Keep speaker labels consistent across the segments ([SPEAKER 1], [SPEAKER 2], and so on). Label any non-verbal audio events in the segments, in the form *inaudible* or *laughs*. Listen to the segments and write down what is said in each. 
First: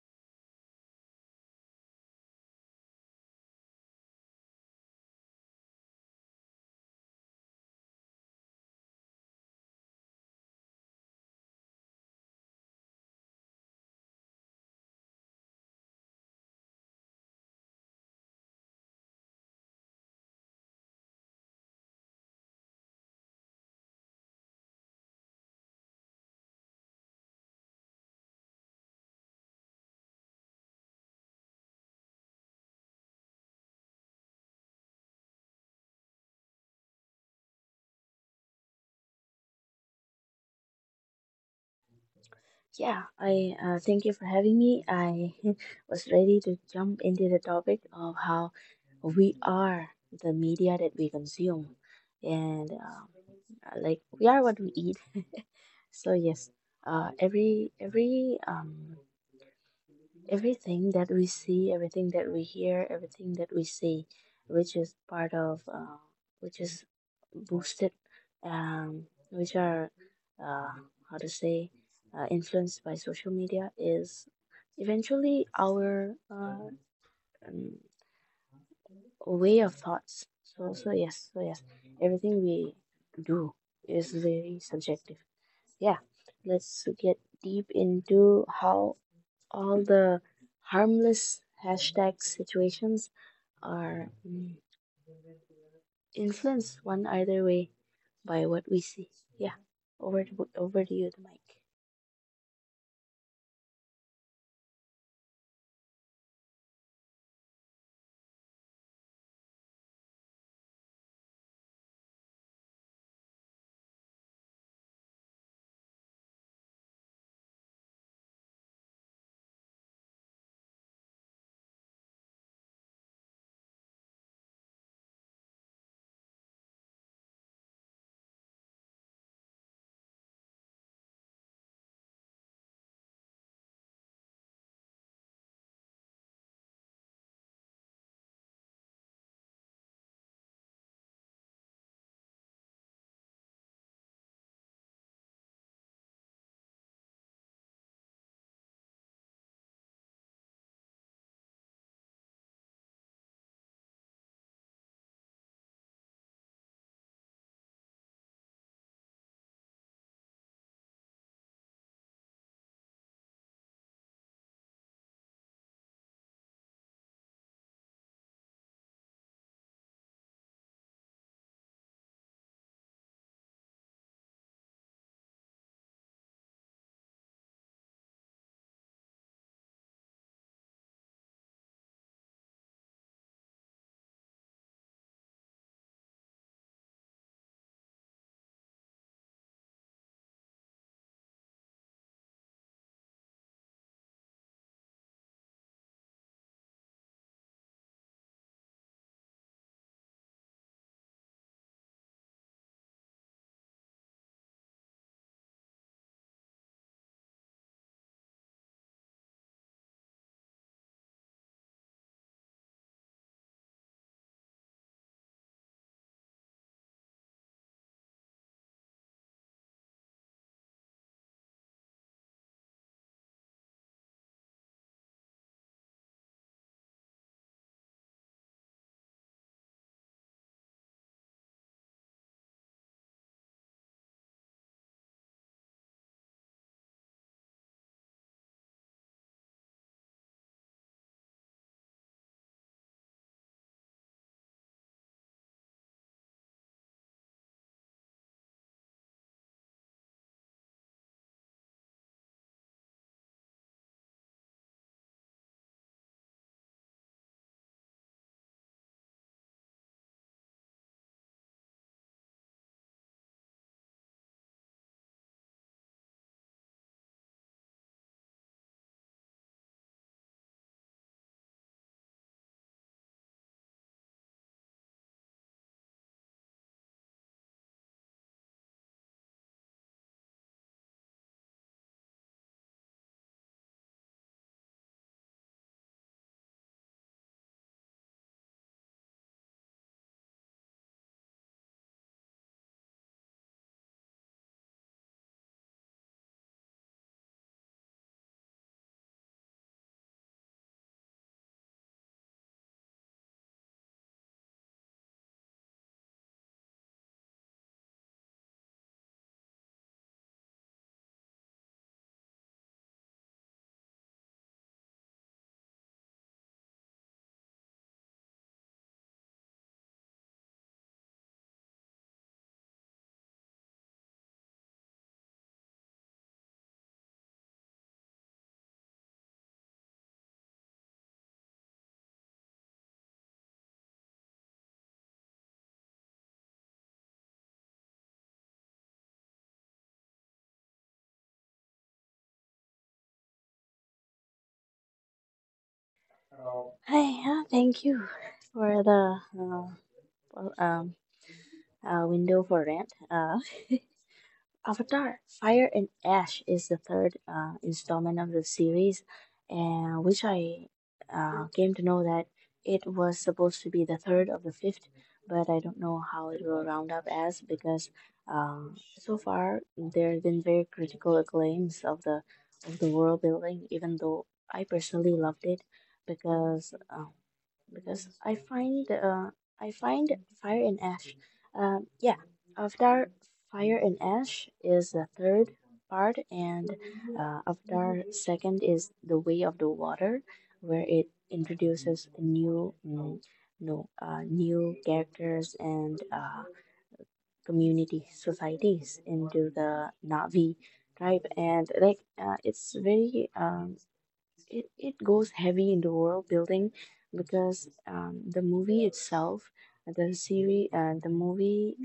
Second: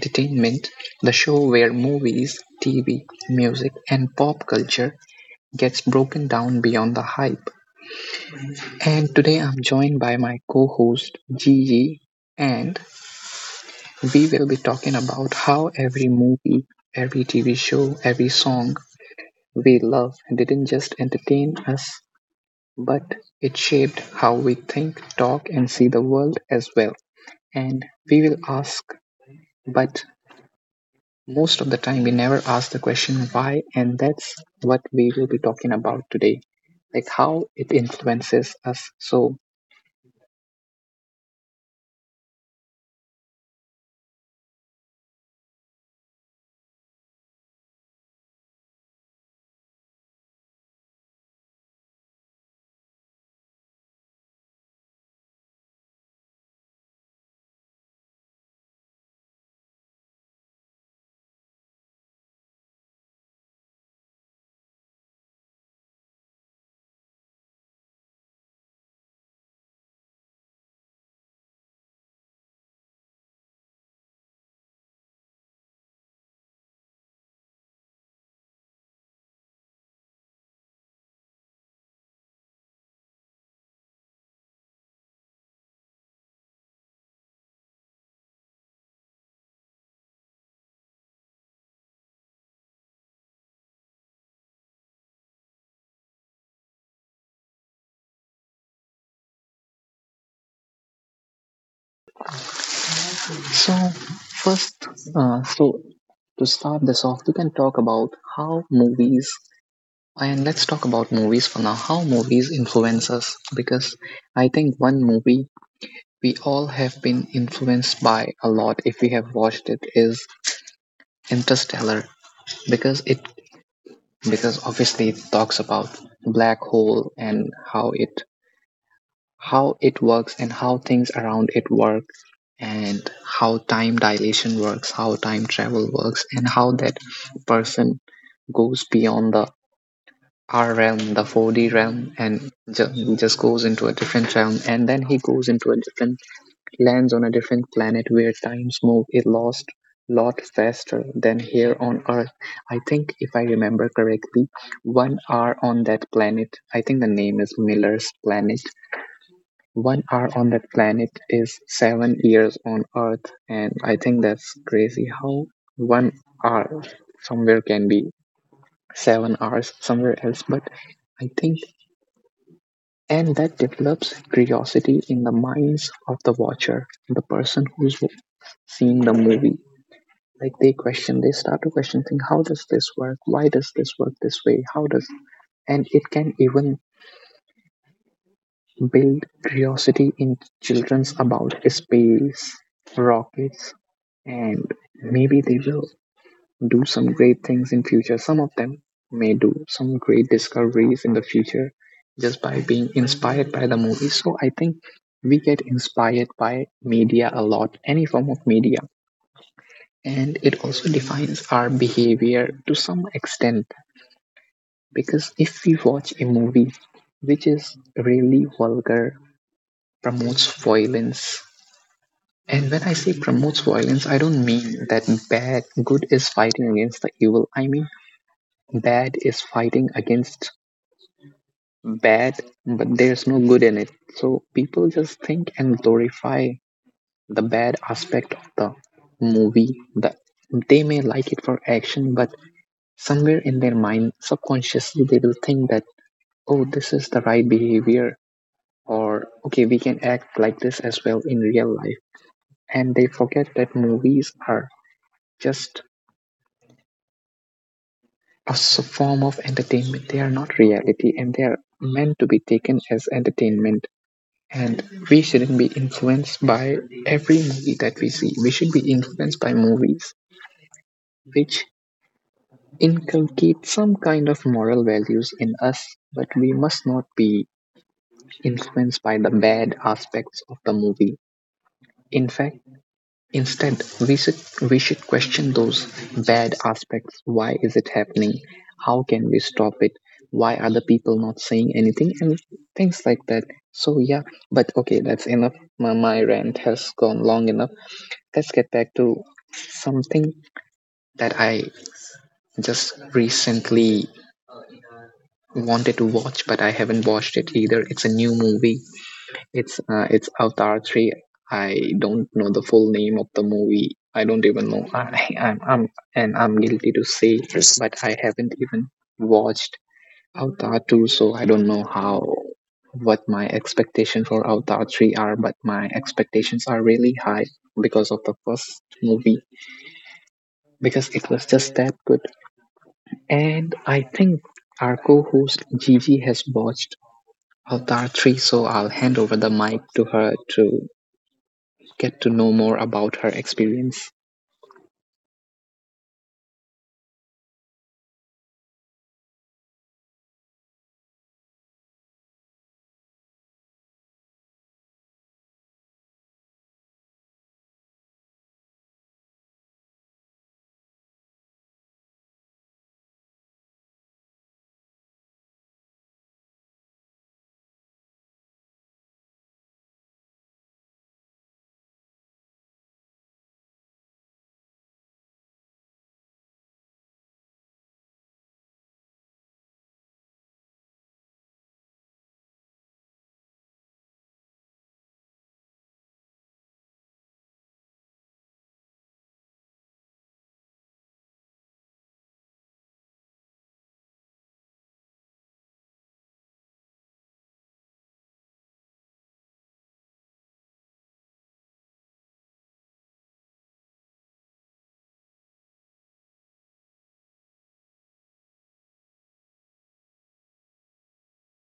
[SPEAKER 1] Entertainment, the show where movies, TV, music, and pop culture gets broken down beyond the hype. And today I'm joined by my co host Gigi, and we will be talking about how every movie, every TV show, every song we love didn't just entertain us, but it shaped how we think, talk, and see the world as well. And we will ask, but most of the time, we never ask the question why, and that's what we will be talking about today, like how it influences us. So,
[SPEAKER 2] Yeah, I thank you for having me. I *laughs* was ready to jump into the topic of how we are the media that we consume, and like we are what we eat. *laughs* So yes, uh, every every um, everything that we see, everything that we hear, everything that we see, which is part of, uh, which is boosted, um, which are, uh, how to say, influenced by social media, is eventually our um, way of thoughts. So yes, everything we do is very subjective. Yeah, let's get deep into how all the harmless hashtag situations are influenced one either way by what we see. Yeah, over to you, the mic.
[SPEAKER 1] so first, uh, so to start this off, we can talk about how movies and let's talk about movies for now. How movies influence us, because I think one movie we all have been influenced by a lot, if we have watched it, is Interstellar, because it because obviously it talks about black hole, and how it works, and how things around it work, and how time dilation works, how time travel works, and how that person goes beyond the r realm the 4D realm, and just goes into a different realm, and then he goes into a different lands on a different planet where time's move a lost lot faster than here on Earth. I think, if I remember correctly, 1 hour on that planet, I think the name is Miller's planet. 1 hour on that planet is 7 years on Earth, and I think that's crazy how 1 hour somewhere can be 7 hours somewhere else. But I think and that develops curiosity in the minds of the watcher, the person who's seeing the movie. Like, they question they start to question, think how does this work, why does this work this way, how does. And it can even build curiosity in children's about space, rockets, and maybe they will do some great things in future, some of them may do some great discoveries in the future, just by being inspired by the movie. So I think we get inspired by media a lot, any form of media. And it also defines our behavior to some extent, because if we watch a movie which is really vulgar, promotes violence. And when I say promotes violence, I don't mean that bad good is fighting against the evil. I mean bad is fighting against bad, but there's no good in it. So people just think and glorify the bad aspect of the movie. They may like it for action, but somewhere in their mind, subconsciously, they will think that, oh, this is the right behavior, or okay, we can act like this as well in real life. And they forget that movies are just a form of entertainment. They are not reality, and they are meant to be taken as entertainment. And we shouldn't be influenced by every movie that we see. We should be influenced by movies which inculcate some kind of moral values in us, but we must not be influenced by the bad aspects of the movie. In fact, instead, we should, we should question those bad aspects. Why is it happening? How can we stop it? Why are the people not saying anything? And things like that. So, yeah, but okay, that's enough. My rant has gone long enough. Let's get back to something that I just recently wanted to watch, but I haven't watched it either. It's a new movie. It's Avatar 3. I don't know the full name of the movie. I don't even know. *laughs* I'm guilty to say, yes. But I haven't even watched Avatar 2, so I don't know how what my expectations for Avatar 3 are. But my expectations are really high because of the first movie, because it was just that good. And I think our co-host Gigi has watched Avatar 3, so I'll hand over the mic to her to get to know more about her experience.
[SPEAKER 2] Hi, yeah, thank you for the well, um, window for rant. *laughs* Avatar: Fire and Ash is the third installment of the series, and which I came to know that it was supposed to be the third of the fifth, but I don't know how it will round up as because so far there have been very critical acclaims of the world building, even though I personally loved it because uh, because I find I find Fire and Ash. Yeah, Avatar Fire and Ash is the third part, and Avatar second is The Way of the Water, where it introduces new mm, no new characters and community societies into the Navi tribe, and it's very, it goes heavy into world building because the movie itself, the series, the movie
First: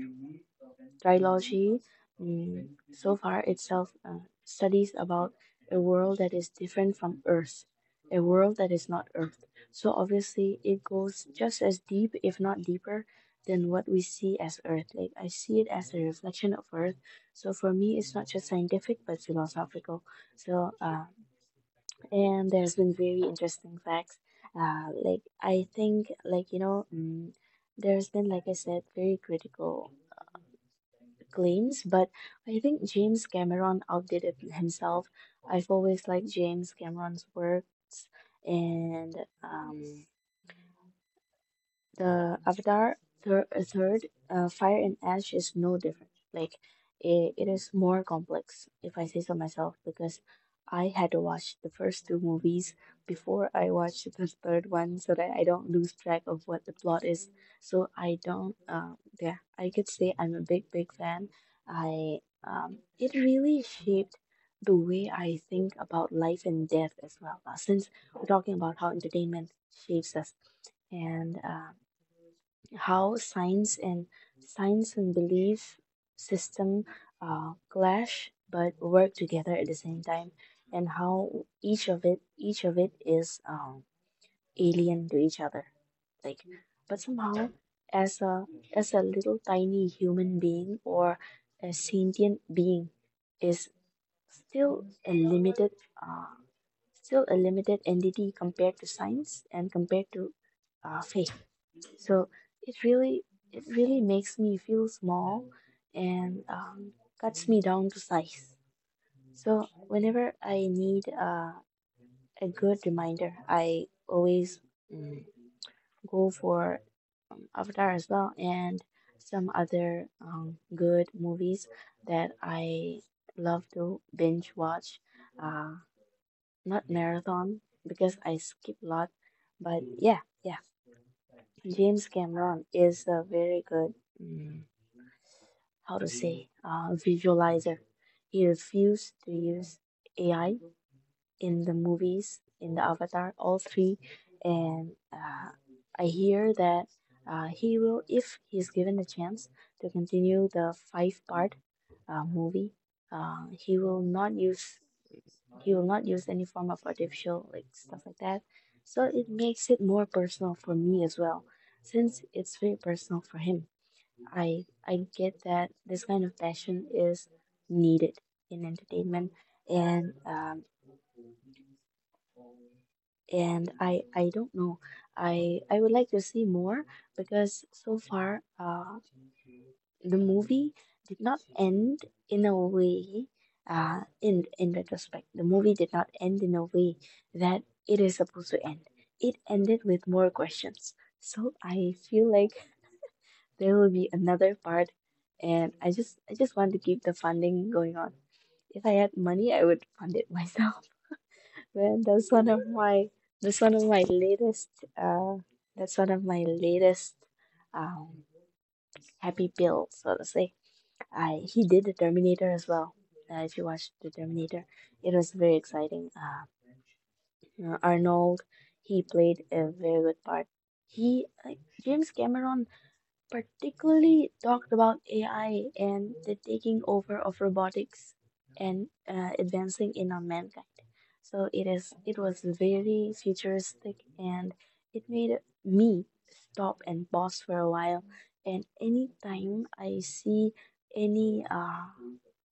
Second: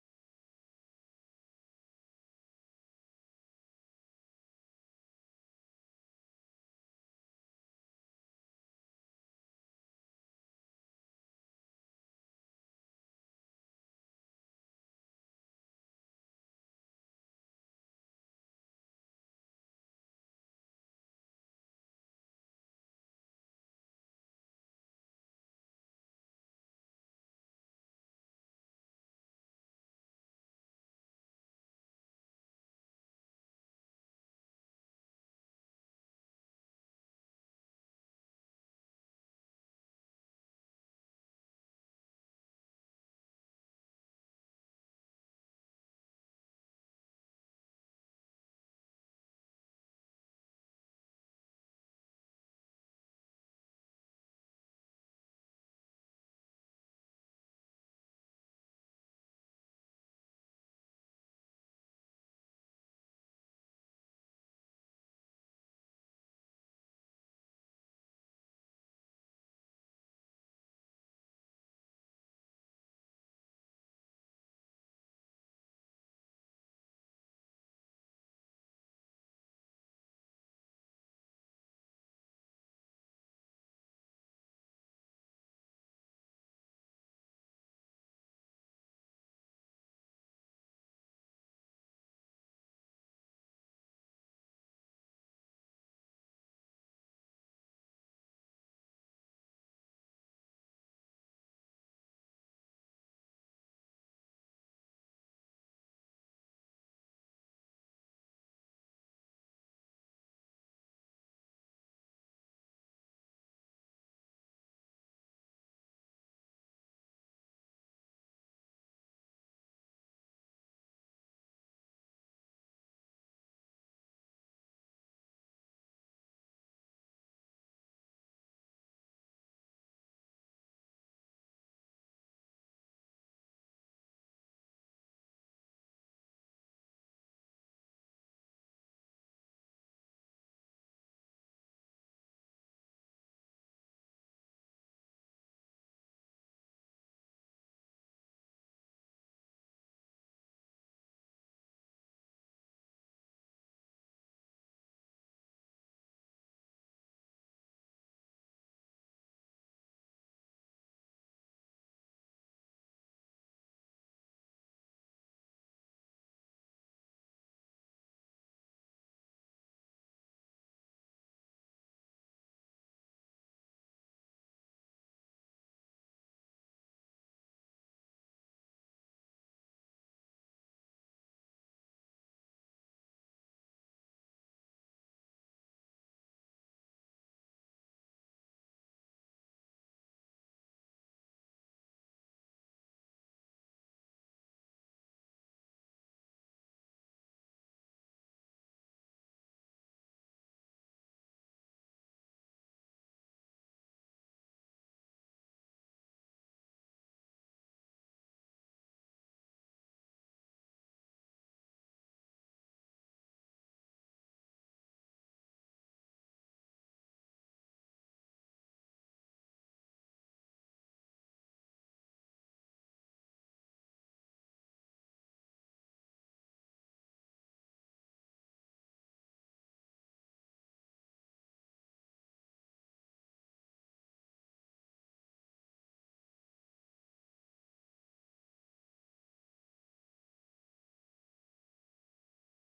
[SPEAKER 2] trilogy, so far itself studies about a world that is different from Earth, a world that is not Earth. So obviously, it goes just as deep, if not deeper, than what we see as Earth. Like I see it as a reflection of Earth. So for me, it's not just scientific but philosophical. So and there's been very interesting facts. Like I think, there's been, like I said, very critical uh, claims, but I think James Cameron outdid it himself. I've always liked James Cameron's works, and um, the Avatar third Fire and Ash is no different. Like it is more complex, if I say so myself, because I had to watch the first two movies before I watched the third one, so that I don't lose track of what the plot is. So I don't. Yeah, I could say I'm a big, big fan. I It really shaped the way I think about life and death as well. Since we're talking about how entertainment shapes us and how science and belief system clash but work together at the same time, and how each of it is alien to each other. Like, but somehow, as a little tiny human being or a sentient being, is still a limited. Uh, Still a limited entity compared to science and compared to faith. So it really it really makes me feel small and cuts me down to size. So whenever I need a good reminder, I always mm, go for Avatar as well and some other good movies that I love to binge watch. Uh, Not marathon because I skip a lot, but yeah, yeah. James Cameron is a very good. Mm how to say, visualizer. He refused to use AI in the movies, in the Avatar, all three. And I hear that he will, if he's given the chance to continue the five part movie, uh, he will not use he will not use any form of artificial like stuff like that. So it makes it more personal for me as well, since it's very personal for him. I get that this kind of passion is needed in entertainment, and um, and I don't know. I would like to see more because so far the movie did not end in a way. In retrospect, the movie did not end in a way that it is supposed to end. It ended with more questions, so I feel like there will be another part, and I just want to keep the funding going on. If I had money, I would fund it myself. *laughs* Man, that's one of my that's one of my latest uh that's one of my latest um happy pills, so to say. I He did the Terminator as well. If you watched the Terminator, it was very exciting. Arnold, he played a very good part. He like James Cameron particularly talked about AI and the taking over of robotics and advancing in on mankind. It was very futuristic, and it made me stop and pause for a while. And anytime I see any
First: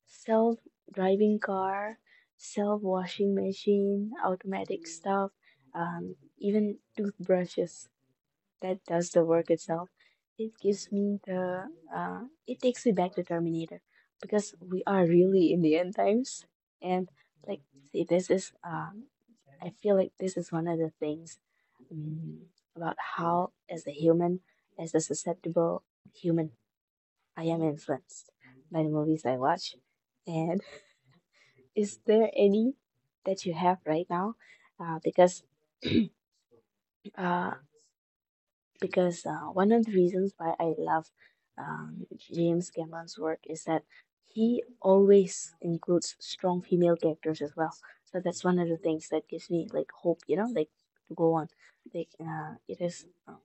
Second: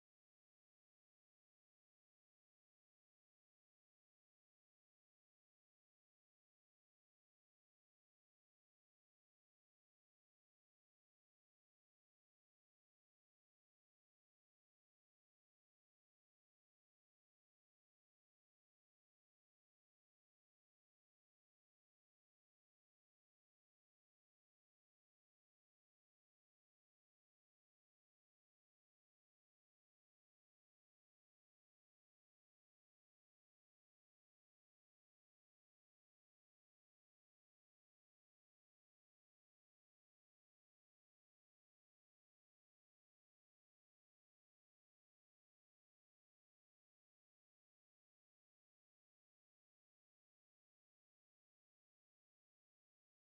[SPEAKER 2] self driving car, self washing machine, automatic stuff, even toothbrushes that does the work itself. It gives me the, uh, it takes me back to Terminator because we are really in the end times. And like, see, this is I feel like this is one of the things mm, about how, as a human, as a susceptible human, I am influenced by the movies I watch. And *laughs* is there any that you have right now? Uh, because uh, because one of the reasons why I love James Cameron's work is that he always includes strong female characters as well. So that's one of the things that gives me like hope, you know, like to go on. It is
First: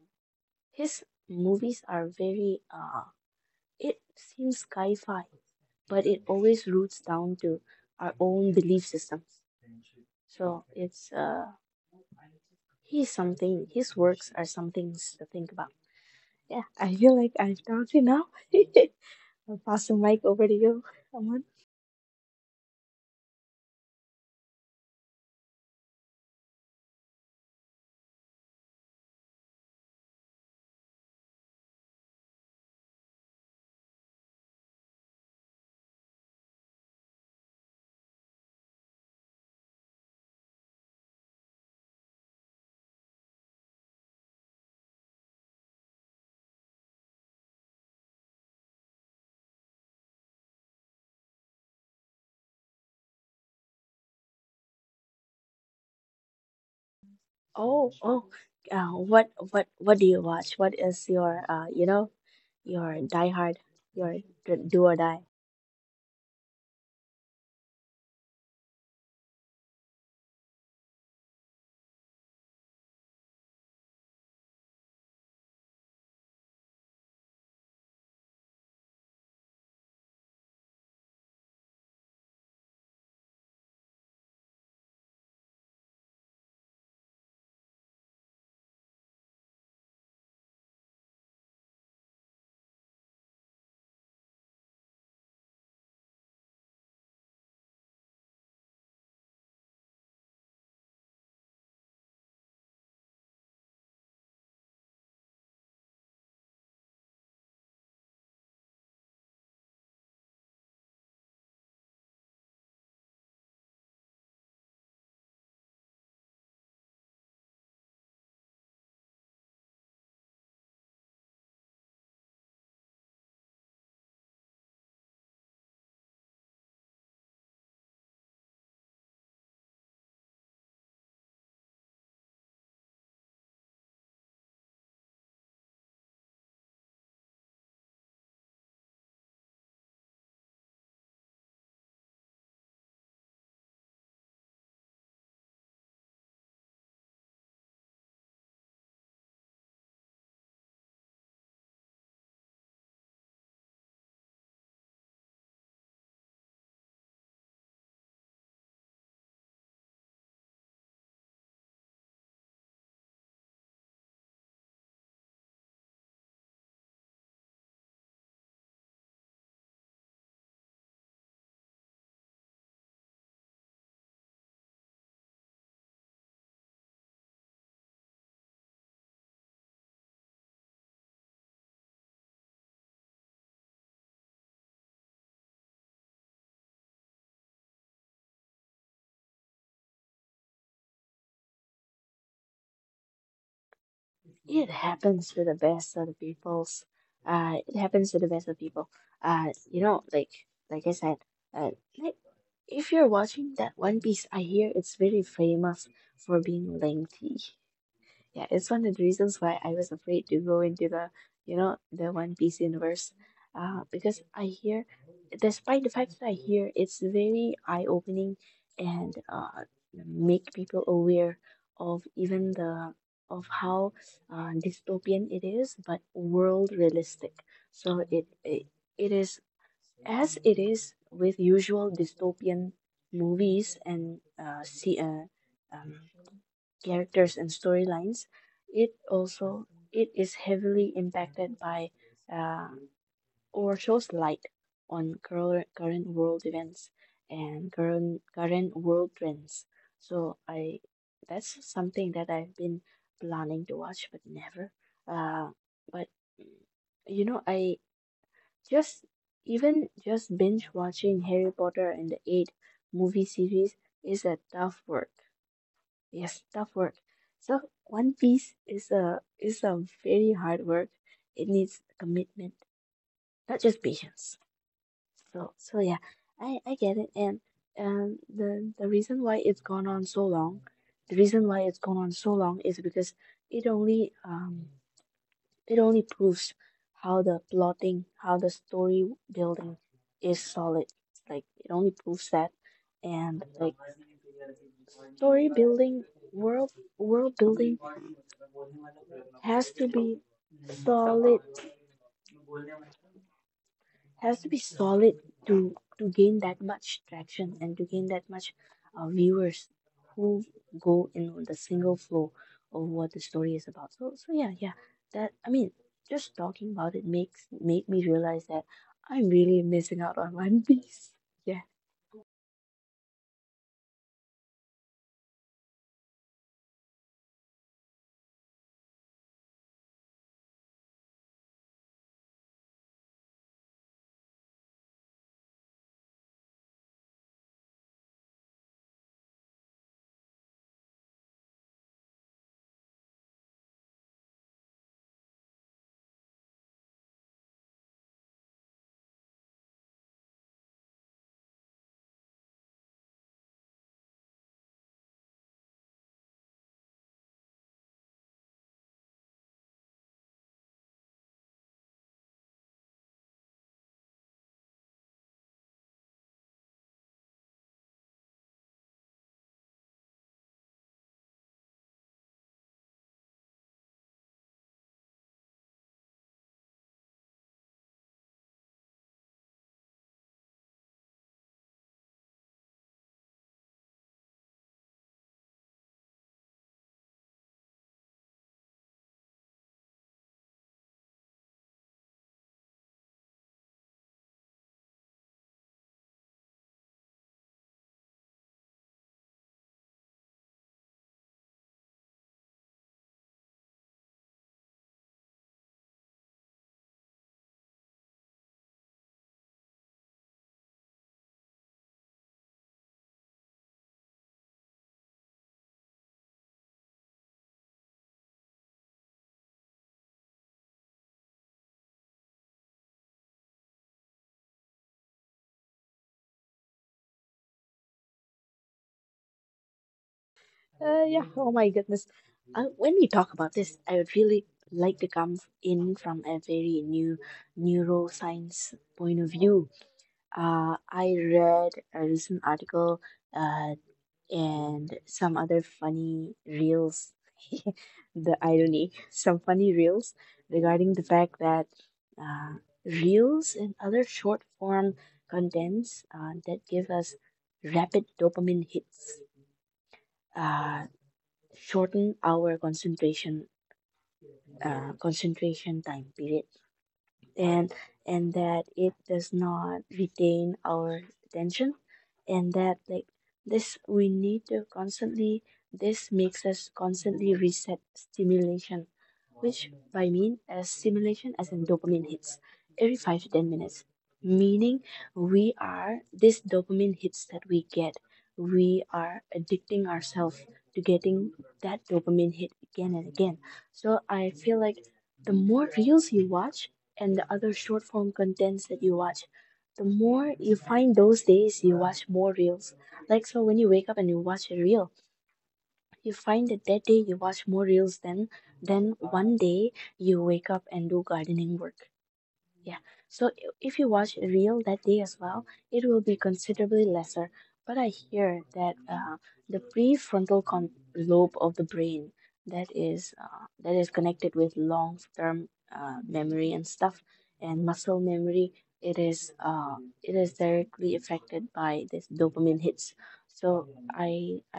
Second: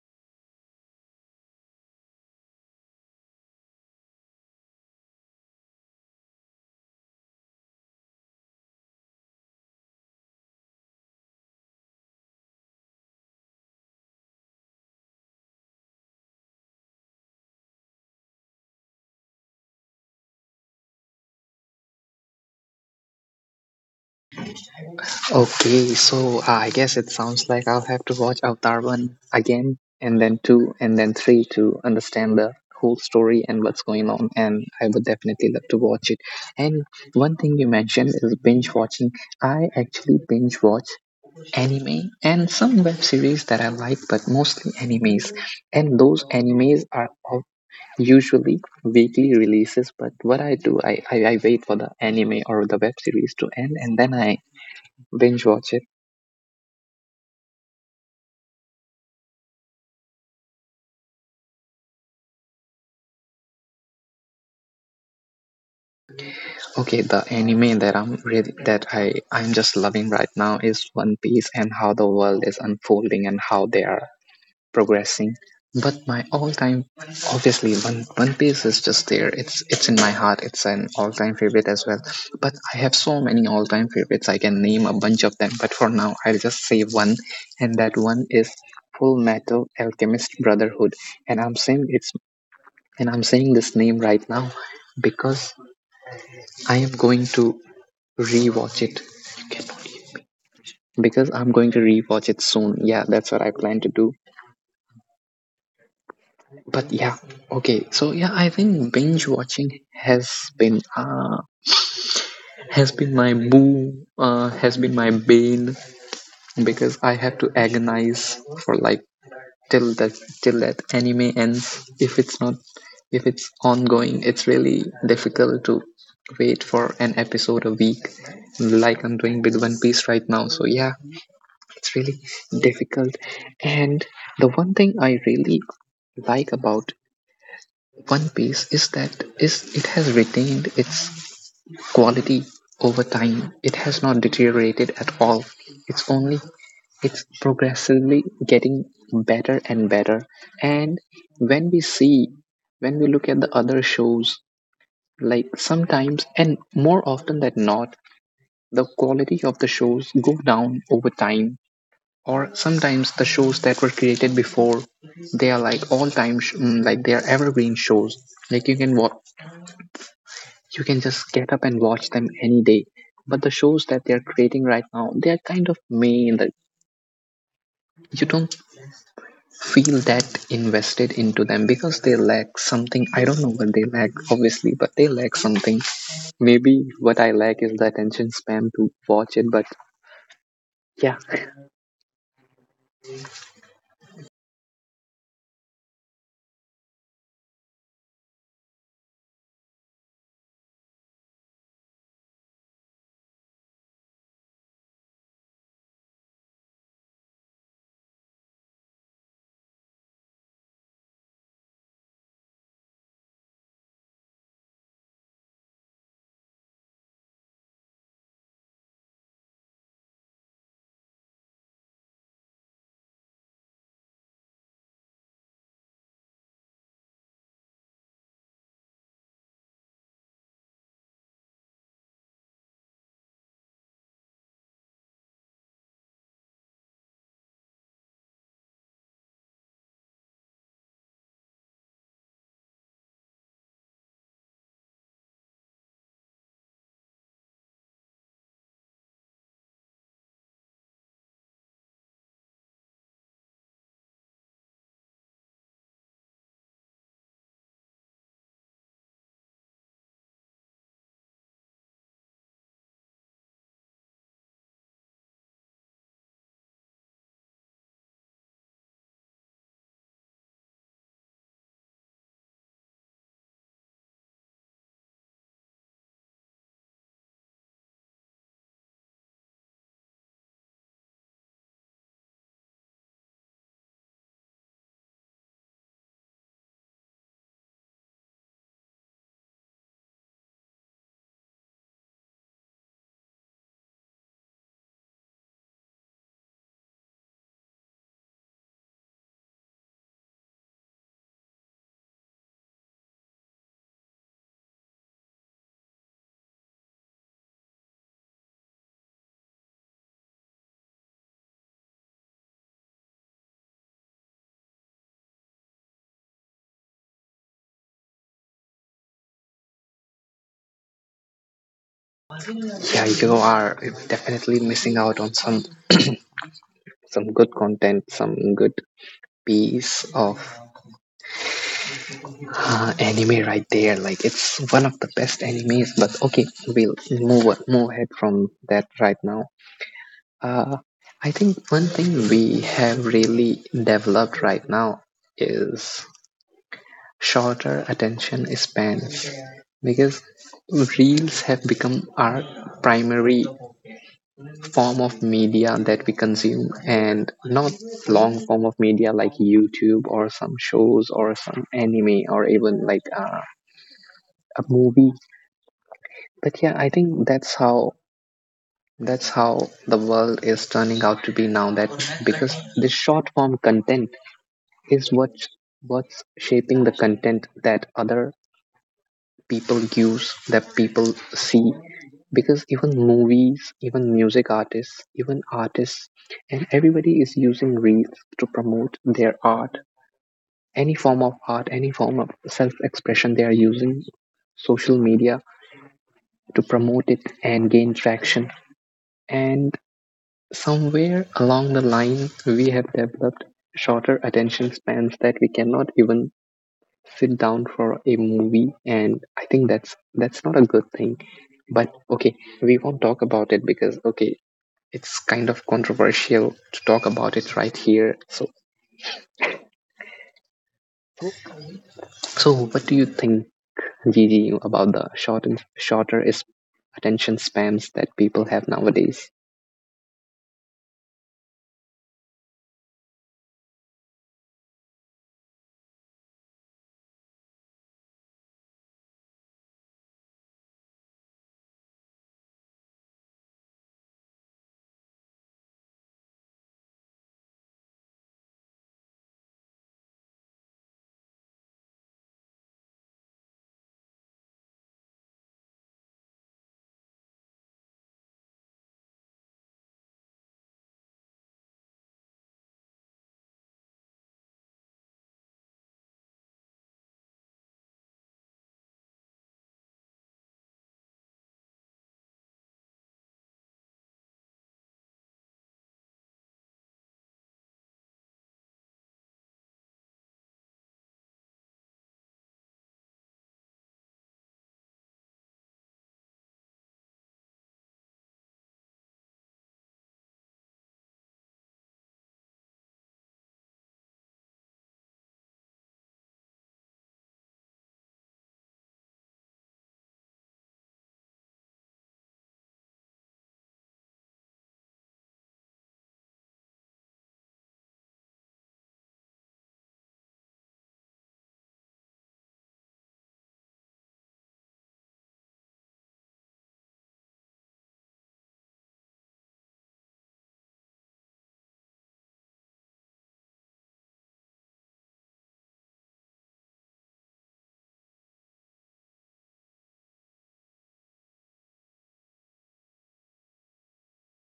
[SPEAKER 2] his movies are very, it seems sci-fi, but it always roots down to our own belief systems. So it's He's something. His works are some things to think about. Yeah, I feel like I've talked enough. *laughs* I'll pass the mic over to you, Aman.
[SPEAKER 1] Okay, so I guess it sounds like I'll have to watch Avatar 1 again, and then 2, and then 3 to understand the whole story and what's going on. And I would definitely love to watch it. And one thing you mentioned is binge watching. I actually binge watch anime and some web series that I like, but mostly animes. And those animes are usually weekly releases, but what I do, I wait for the anime or the web series to end, and then I binge watch it.
[SPEAKER 2] Oh, oh. What do you watch? What is your, you know, your diehard, your do or die?
[SPEAKER 1] Okay, the anime that I'm just loving right now is One Piece, and how the world is unfolding and how they are progressing. But my all-time, obviously, One Piece is just there. It's in my heart. It's an all-time favorite as well. But I have so many all-time favorites. I can name a bunch of them. But for now, I'll just say one, and that one is Full Metal Alchemist Brotherhood. And I'm saying this name right now because I am going to rewatch it rewatch it soon. Yeah, that's what I plan to do. But yeah, okay, so, yeah, I think binge watching been uh has been my boo has been my bane, because I have to agonize for like till that till that anime ends. If it's ongoing, it's really difficult to wait for an episode a week, like I'm doing with One Piece right now. So, yeah, it's really difficult. And the one thing I really like about One Piece is that is it has retained its quality over time. It has not deteriorated at all. It's only, it's progressively getting better and better. And when we see when we look at the other shows, like, sometimes, and more often than not, the quality of the shows go down over time. Or sometimes the shows that were created before, they are like all time, like they are evergreen shows. Like you can just get up and watch them any day. But the shows that they are creating right now, they are kind of male. You don't feel that invested into them, because they lack something. I don't know what they lack, obviously, but they lack something. Maybe what I lack is the attention span to watch it, but yeah.
[SPEAKER 2] It happens to the best of the peoples. It happens to the best of people. Uh, you know, like I said, uh, like, if you're watching that One Piece, I hear it's very famous for being lengthy. Yeah, it's one of the reasons why I was afraid to go into the, you know, the One Piece universe. Because I hear, despite the fact that I hear it's very eye-opening and make people aware of even the of how dystopian it is, but world realistic. So it is as it is with usual dystopian movies and um, characters and storylines. It also it is heavily impacted by uh, or shows light on current world events and current world trends. So I that's something that I've been planning to watch but never. Uh, but you know I just even just binge watching Harry Potter and the eight movie series is a tough work. Yes, tough work. So One Piece is a very hard work. It needs commitment, not just patience. So so yeah, I get it. And the reason why it's gone on so long, the reason why it's gone on so long is because it only um it only proves how the plotting, how the story building is solid. Like it only proves that, and like story building, world world building has to be solid solid to gain that much traction and to gain that much viewers who go in on the single flow of what the story is about. So yeah, that I mean, just talking about it makes made me realize that I'm really missing out on One Piece. Yeah.
[SPEAKER 1] Yeah, you are definitely missing out on some good piece of anime right there. Like it's one of the best animes. But okay, we'll move ahead from that right now. Uh, I think one thing we have really developed right now is shorter attention spans, because reels have become our primary form of media that we consume, and not long form of media like YouTube or some shows or some anime, or even like a movie. But yeah, I think that's how the world is turning out to be now, that because this short form content is what's shaping the content that other people use, that people see. Because even movies, even music artists, even artists and everybody is using reels to promote their art. Any form of art, any form of self expression, they are using social media to promote it and gain traction. And somewhere along the line, we have developed shorter attention spans that we cannot even sit down for a movie, and I think that's not a good thing. But okay, we won't talk about it, because okay, it's kind of controversial to talk about it right here. So, what do you think, Gigi, about the short shorter is attention spans that people have nowadays?
[SPEAKER 2] Yeah, oh my goodness. When we talk about this, I would really like to come in from a very new neuroscience point of view. I read a recent article uh, and some other funny reels. *laughs* The irony, some funny reels regarding the fact that uh, reels and other short form contents that give us rapid dopamine hits, uh, shorten our concentration concentration time period, and and that it does not retain our attention, and that like this we need to constantly this makes us constantly reset stimulation, which by mean as stimulation as in dopamine hits every 5 to 10 minutes, meaning we are this dopamine hits that we get, we are addicting ourselves to getting that dopamine hit again and again. So I feel like the more reels you watch and the other short form contents that you watch, the more you find those days you watch more reels. Like, so when you wake up and you watch a reel, you find that that day you watch more reels than one day you wake up and do gardening work. Yeah. So if you watch a reel that day as well, it will be considerably lesser. But I hear that the prefrontal lobe of the brain, that is connected with long term memory and stuff, and muscle memory, it is uh, it is directly affected by this dopamine hits. so i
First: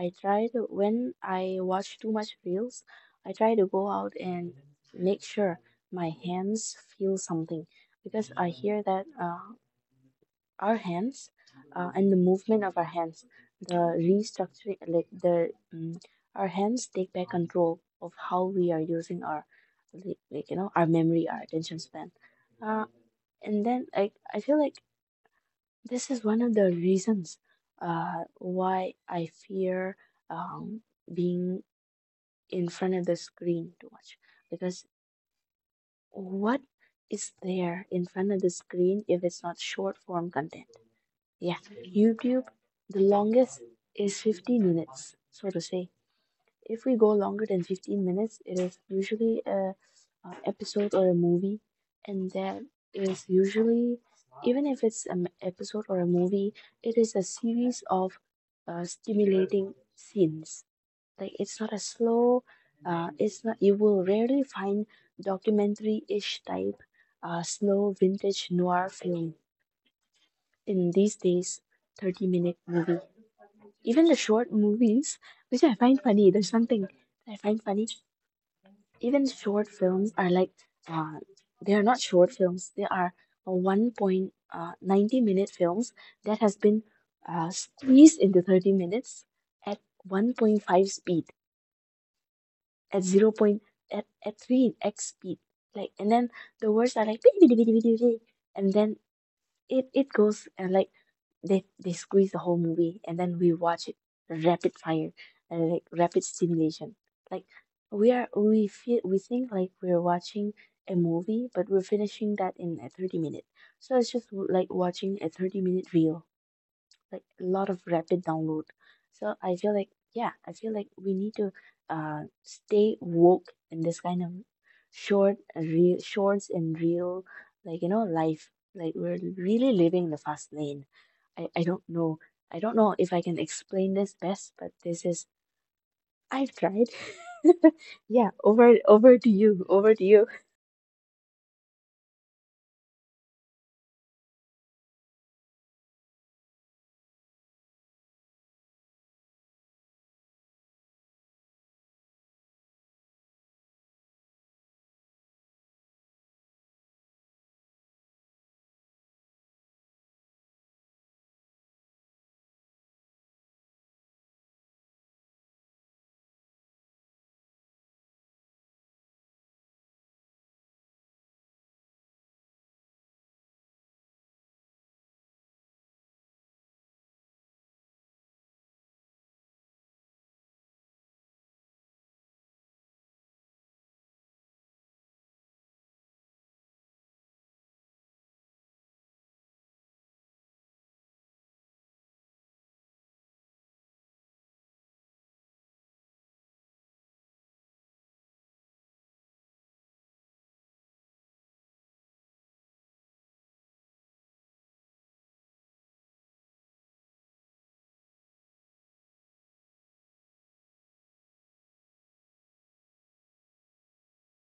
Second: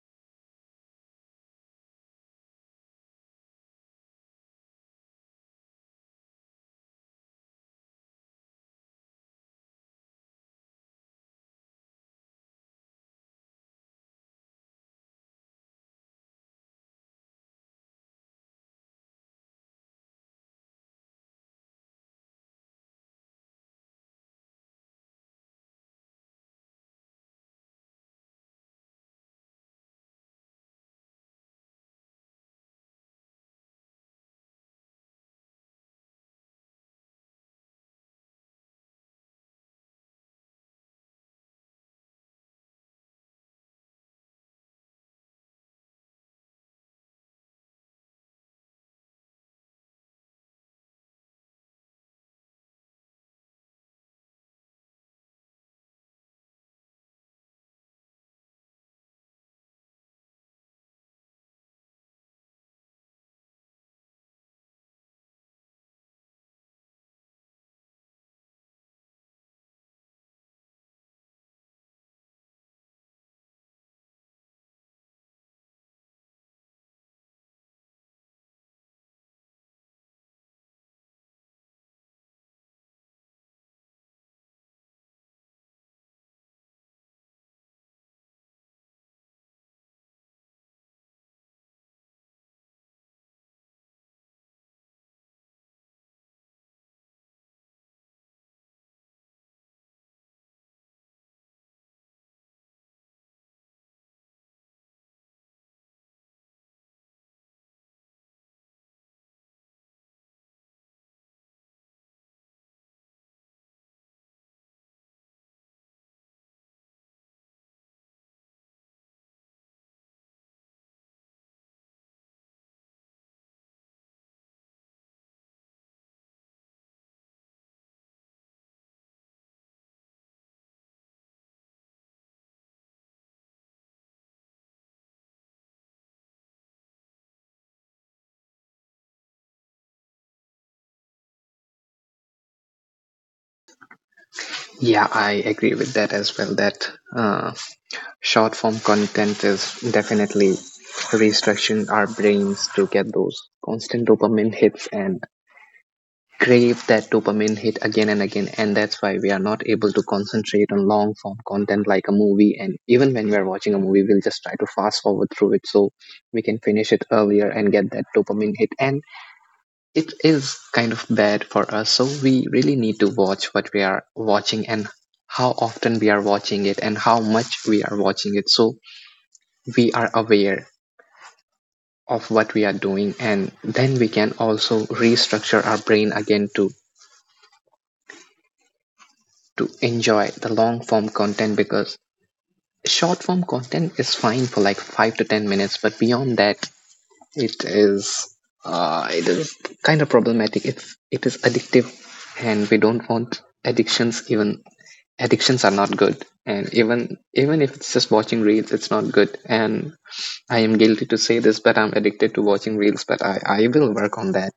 [SPEAKER 2] i try to, when I watch too much reels, I try to go out and make sure my hands feel something, because I hear that our hands, and the movement of our hands, the restructuring, like the— mm, our hands take back control of how we are using our like our memory, our attention span. uh, and then, like, I feel like this is one of the reasons why I fear um, being in front of the screen too much, because what is there in front of the screen if it's not short form content? Yeah, YouTube, the longest is 15 minutes, so to say. If we go longer than 15 minutes, it is usually a episode or a movie, and that is usually, even if it's an episode or a movie, it is a series of stimulating scenes, like it's not a slow— it's not— you will rarely find documentary-ish type, slow, vintage noir film in these days. 30-minute movie, even the short movies, which I find funny— there's something that I find funny, even short films are like, uh, they are not short films, they are a one point 90-minute films that has been squeezed into 30 minutes at 1.5 speed, at 0 point, at 3x speed, like, and then the words are like "Bidi, bidi, bidi, bidi, bidi," and then it goes, and like they squeeze the whole movie and then we watch it rapid fire, and like rapid stimulation, like, we feel, we think, like we're watching a movie, but we're finishing that in a 30 minute, so it's just like watching a 30-minute reel, like a lot of rapid download. So I feel like, yeah, I feel like we need to stay woke in this kind of short real, shorts and real, like life. Like, we're really living the fast lane. I don't know. I don't know if I can explain this best, but this is— I've tried. *laughs* Yeah, over to you. Over to you.
[SPEAKER 1] Yeah, I agree with that as well. That uh, short-form content is definitely restructuring our brains to get those constant dopamine hits and crave that dopamine hit again and again, and that's why we are not able to concentrate on long form content like a movie. And even when we are watching a movie, we'll just try to fast forward through it so we can finish it earlier and get that dopamine hit. And it is kind of bad for us, so we really need to watch what we are watching and how often we are watching it and how much we are watching it, so we are aware of what we are doing. And then we can also restructure our brain again to enjoy the long form content, because short form content is fine for like 5 to 10 minutes, but beyond that it is it is kind of problematic. It is addictive, and we don't want addictions. Even addictions are not good, and even if it's just watching reels, it's not good. And I am guilty to say this, but I'm addicted to watching reels, but I will work on that.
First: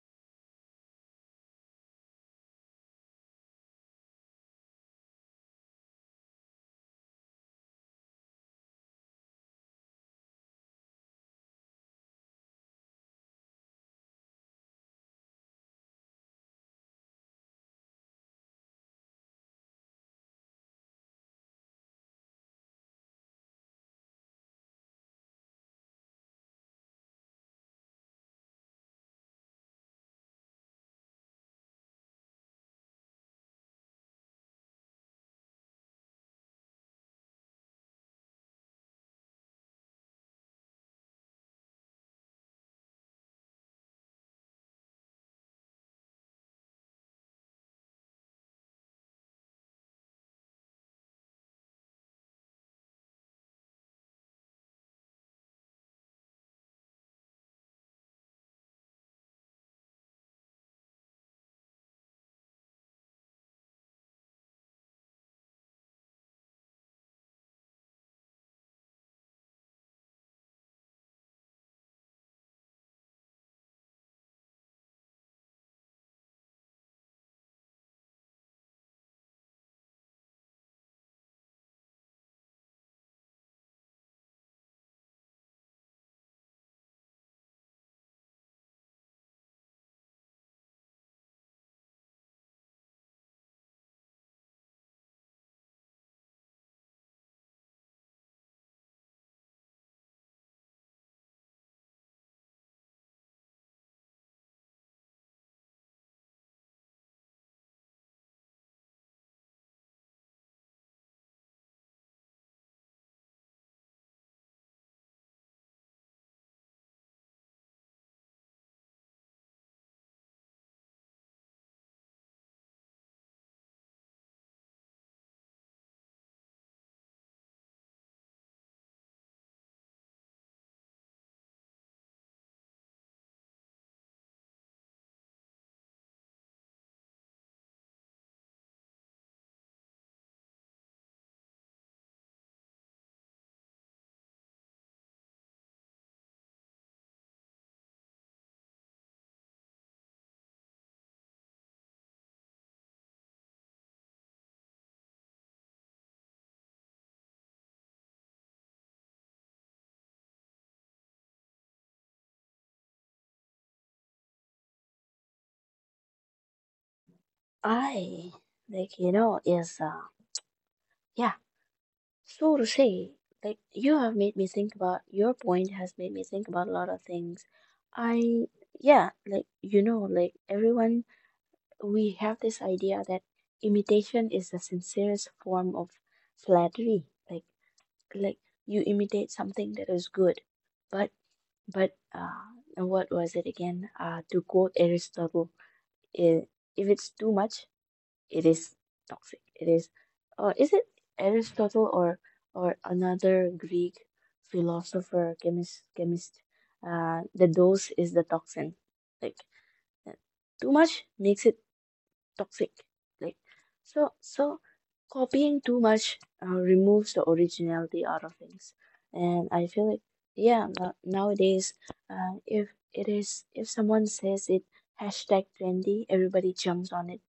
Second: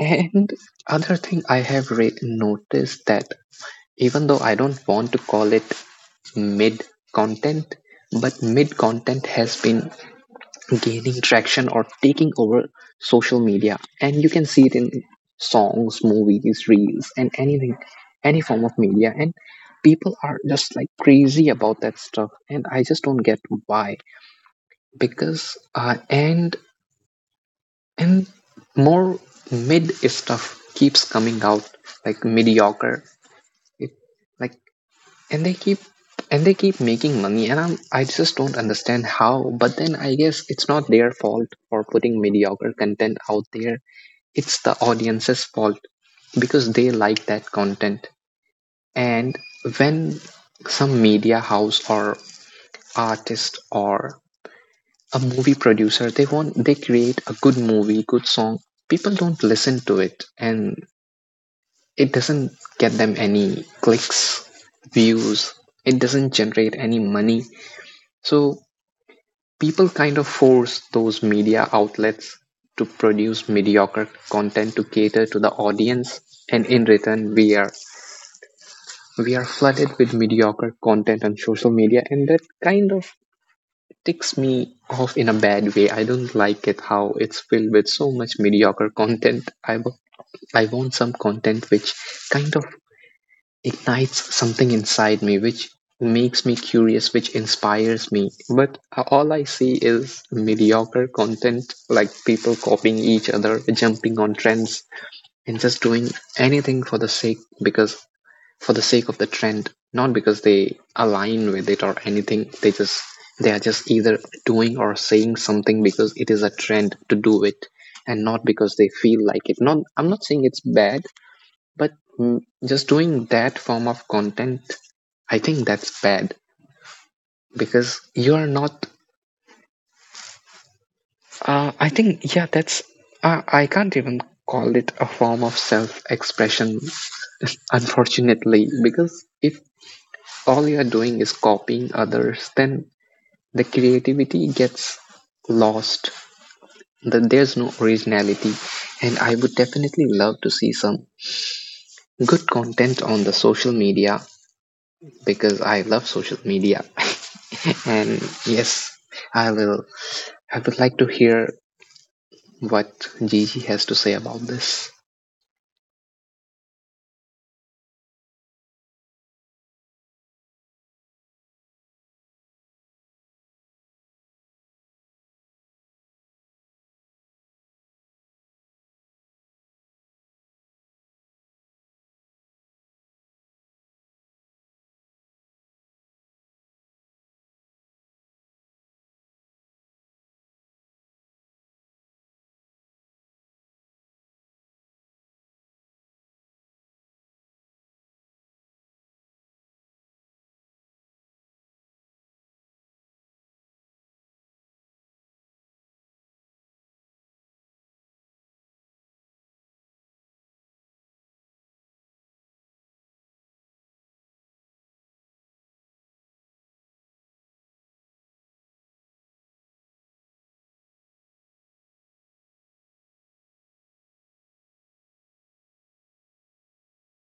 [SPEAKER 1] And other thing I have noticed that, even though I don't want to call it mid content, but mid content has been gaining traction or taking over social media, and you can see it in songs, movies, reels, and anything, any form of media. And people are just like crazy about that stuff, and I just don't get why. Because and more mid stuff keeps coming out, like mediocre it, like and they keep and they keep making money, and I just don't understand how. But then I guess it's not their fault for putting mediocre content out there. It's the audience's fault, because they like that content. And when some media house or artist or a movie producer, they create a good movie, good song, people don't listen to it, and it doesn't get them any clicks, views, it doesn't generate any money. So people kind of force those media outlets to produce mediocre content to cater to the audience, and in return we are flooded with mediocre content on social media. And that kind of ticks me off in a bad way. I don't like it, how it's filled with so much mediocre content. I want some content which kind of ignites something inside me, which makes me curious, which inspires me. But all I see is mediocre content, like people copying each other, jumping on trends, and just doing anything for the sake, because for the sake of the trend, not because they align with it or anything. They are just either doing or saying something because it is a trend to do it, and not because they feel like it. Not— I'm not saying it's bad, but mm, just doing that form of content, I think that's bad, because you are not. I think yeah, that's I can't even call it a form of self-expression *laughs* unfortunately, because if all you're doing is copying others, then the creativity gets lost. That there's no originality, and I would definitely love to see some good content on the social media, because I love social media. *laughs* And yes, I will. I would like to hear what Gigi has to say about this.
[SPEAKER 2] I, like, is, yeah. So to say, like, you have made me think— about— your point has made me think about a lot of things. I— yeah, like, like, everyone, we have this idea that imitation is the sincerest form of flattery. Like, like you imitate something that is good. But, what was it again? To quote Aristotle, eh, if it's too much, it is toxic. It is— is it Aristotle or another Greek philosopher, chemist? The dose is the toxin. Like, uh, too much makes it toxic. Like, so copying too much removes the originality out of things. And I feel like, yeah, nowadays, if someone says it hashtag trendy, everybody jumps on it,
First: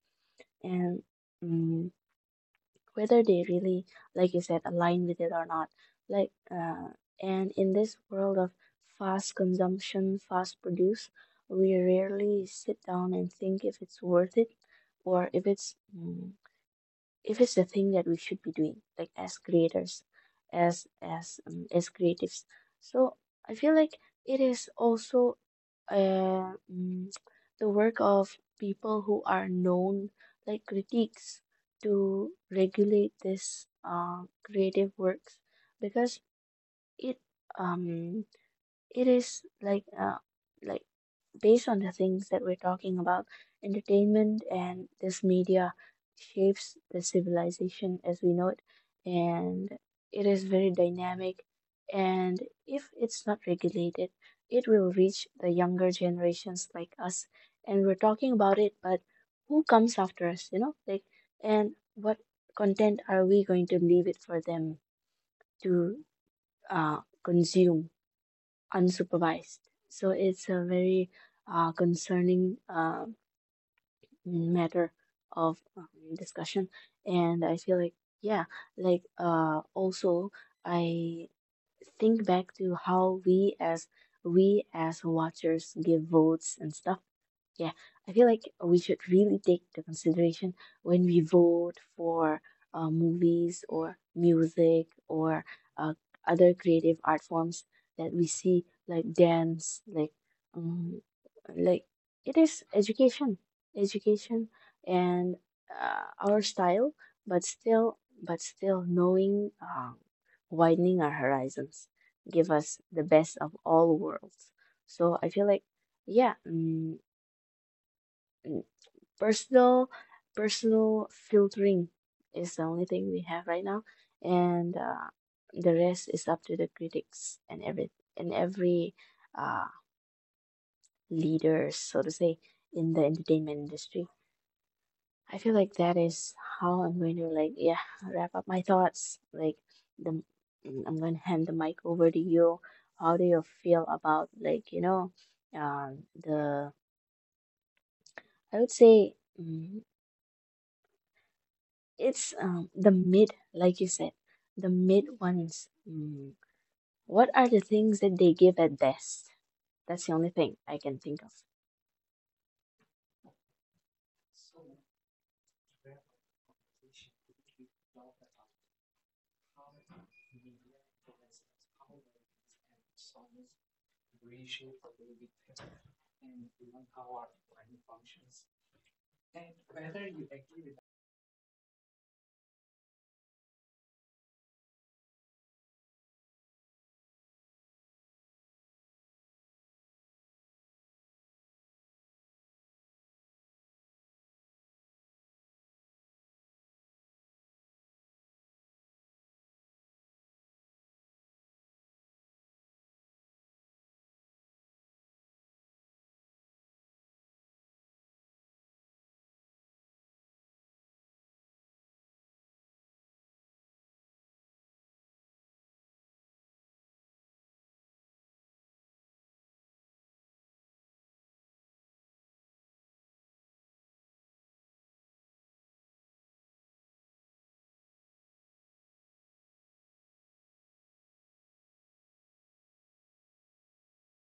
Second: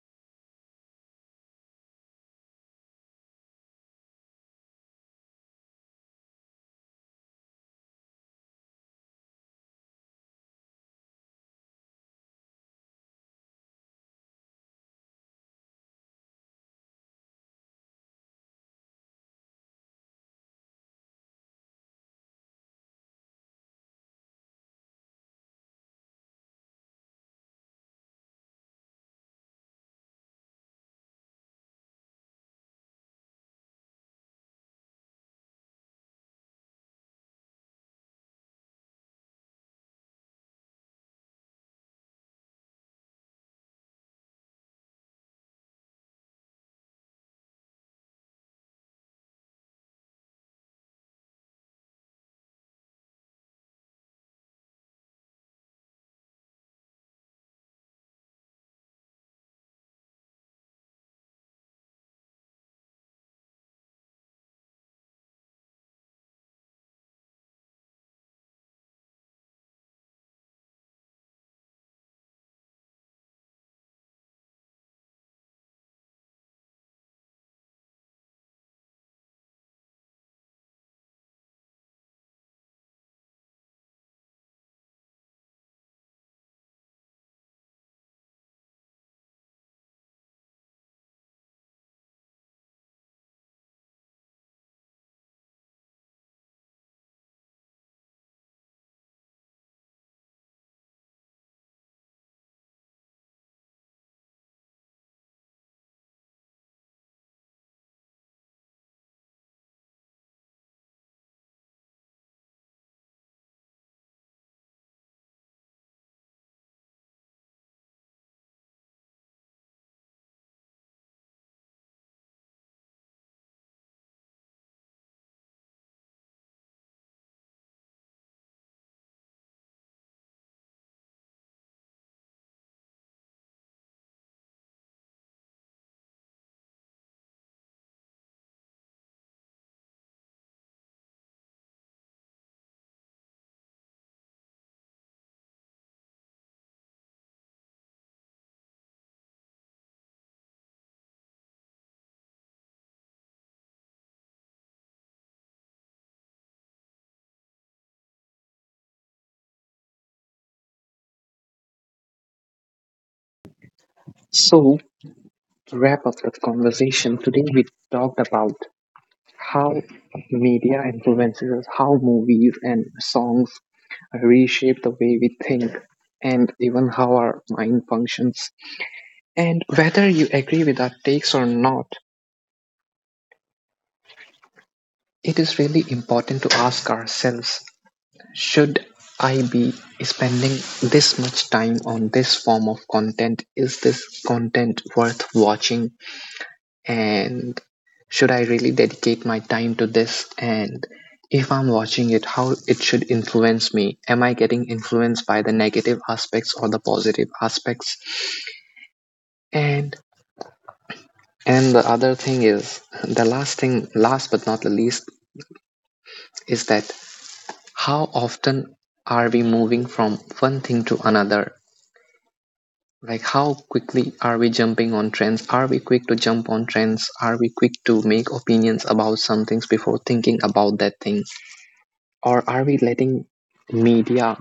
[SPEAKER 2] and mm, whether they really, like you said, align with it or not. Like, and in this world of fast consumption, fast produce, we rarely sit down and think if it's worth it, or if it's— if it's the thing that we should be doing, like as creators, as creatives. So I feel like, it is also uh, mm, the work of people who are known, like critiques, to regulate this creative works, because it um it is like like, based on the things that we're talking about, entertainment and this media shapes the civilization as we know it, and it is very dynamic, and if it's not regulated, it will reach the younger generations like us, and we're talking about it, but who comes after us, like, and what content are we going to leave it for them to uh, consume unsupervised? So it's a very concerning matter of discussion. And I feel like, yeah, like, also, I think back to how we as watchers give votes and stuff. Yeah, I feel like we should really take into consideration when we vote for movies or music or uh, other creative art forms that we see, like dance, like um, like, it is education, education, and our style, but still, knowing, widening our horizons, give us the best of all worlds. So I feel like, yeah. Personal personal filtering is the only thing we have right now, and the rest is up to the critics and every uh, leader, so to say, in the entertainment industry. I feel like that is how I'm going to, like, yeah, wrap up my thoughts. Like the I'm going to hand the mic over to you. How do you feel about, like, the I would say— mm, it's the mid, like you said, the mid ones. Mm. What are the things that they give at best? That's the only thing I can think of.
[SPEAKER 1] So, to wrap up the conversation, today we talked about how media influences, how movies and songs reshape the way we think and even how our mind functions. And whether you agree with our takes or not, it is really important to ask ourselves: should I be spending this much time on this form of content? Is this content worth watching? And should I really dedicate my time to this? And if I'm watching it, how it should influence me? Am I getting influenced by the negative aspects or the positive aspects? And the other thing is, the last thing, last but not the least, is that how often are we moving from one thing to another? Like how quickly are we jumping on trends? Are we quick to jump on trends? Are we quick to make opinions about some things before thinking about that thing? Or are we letting media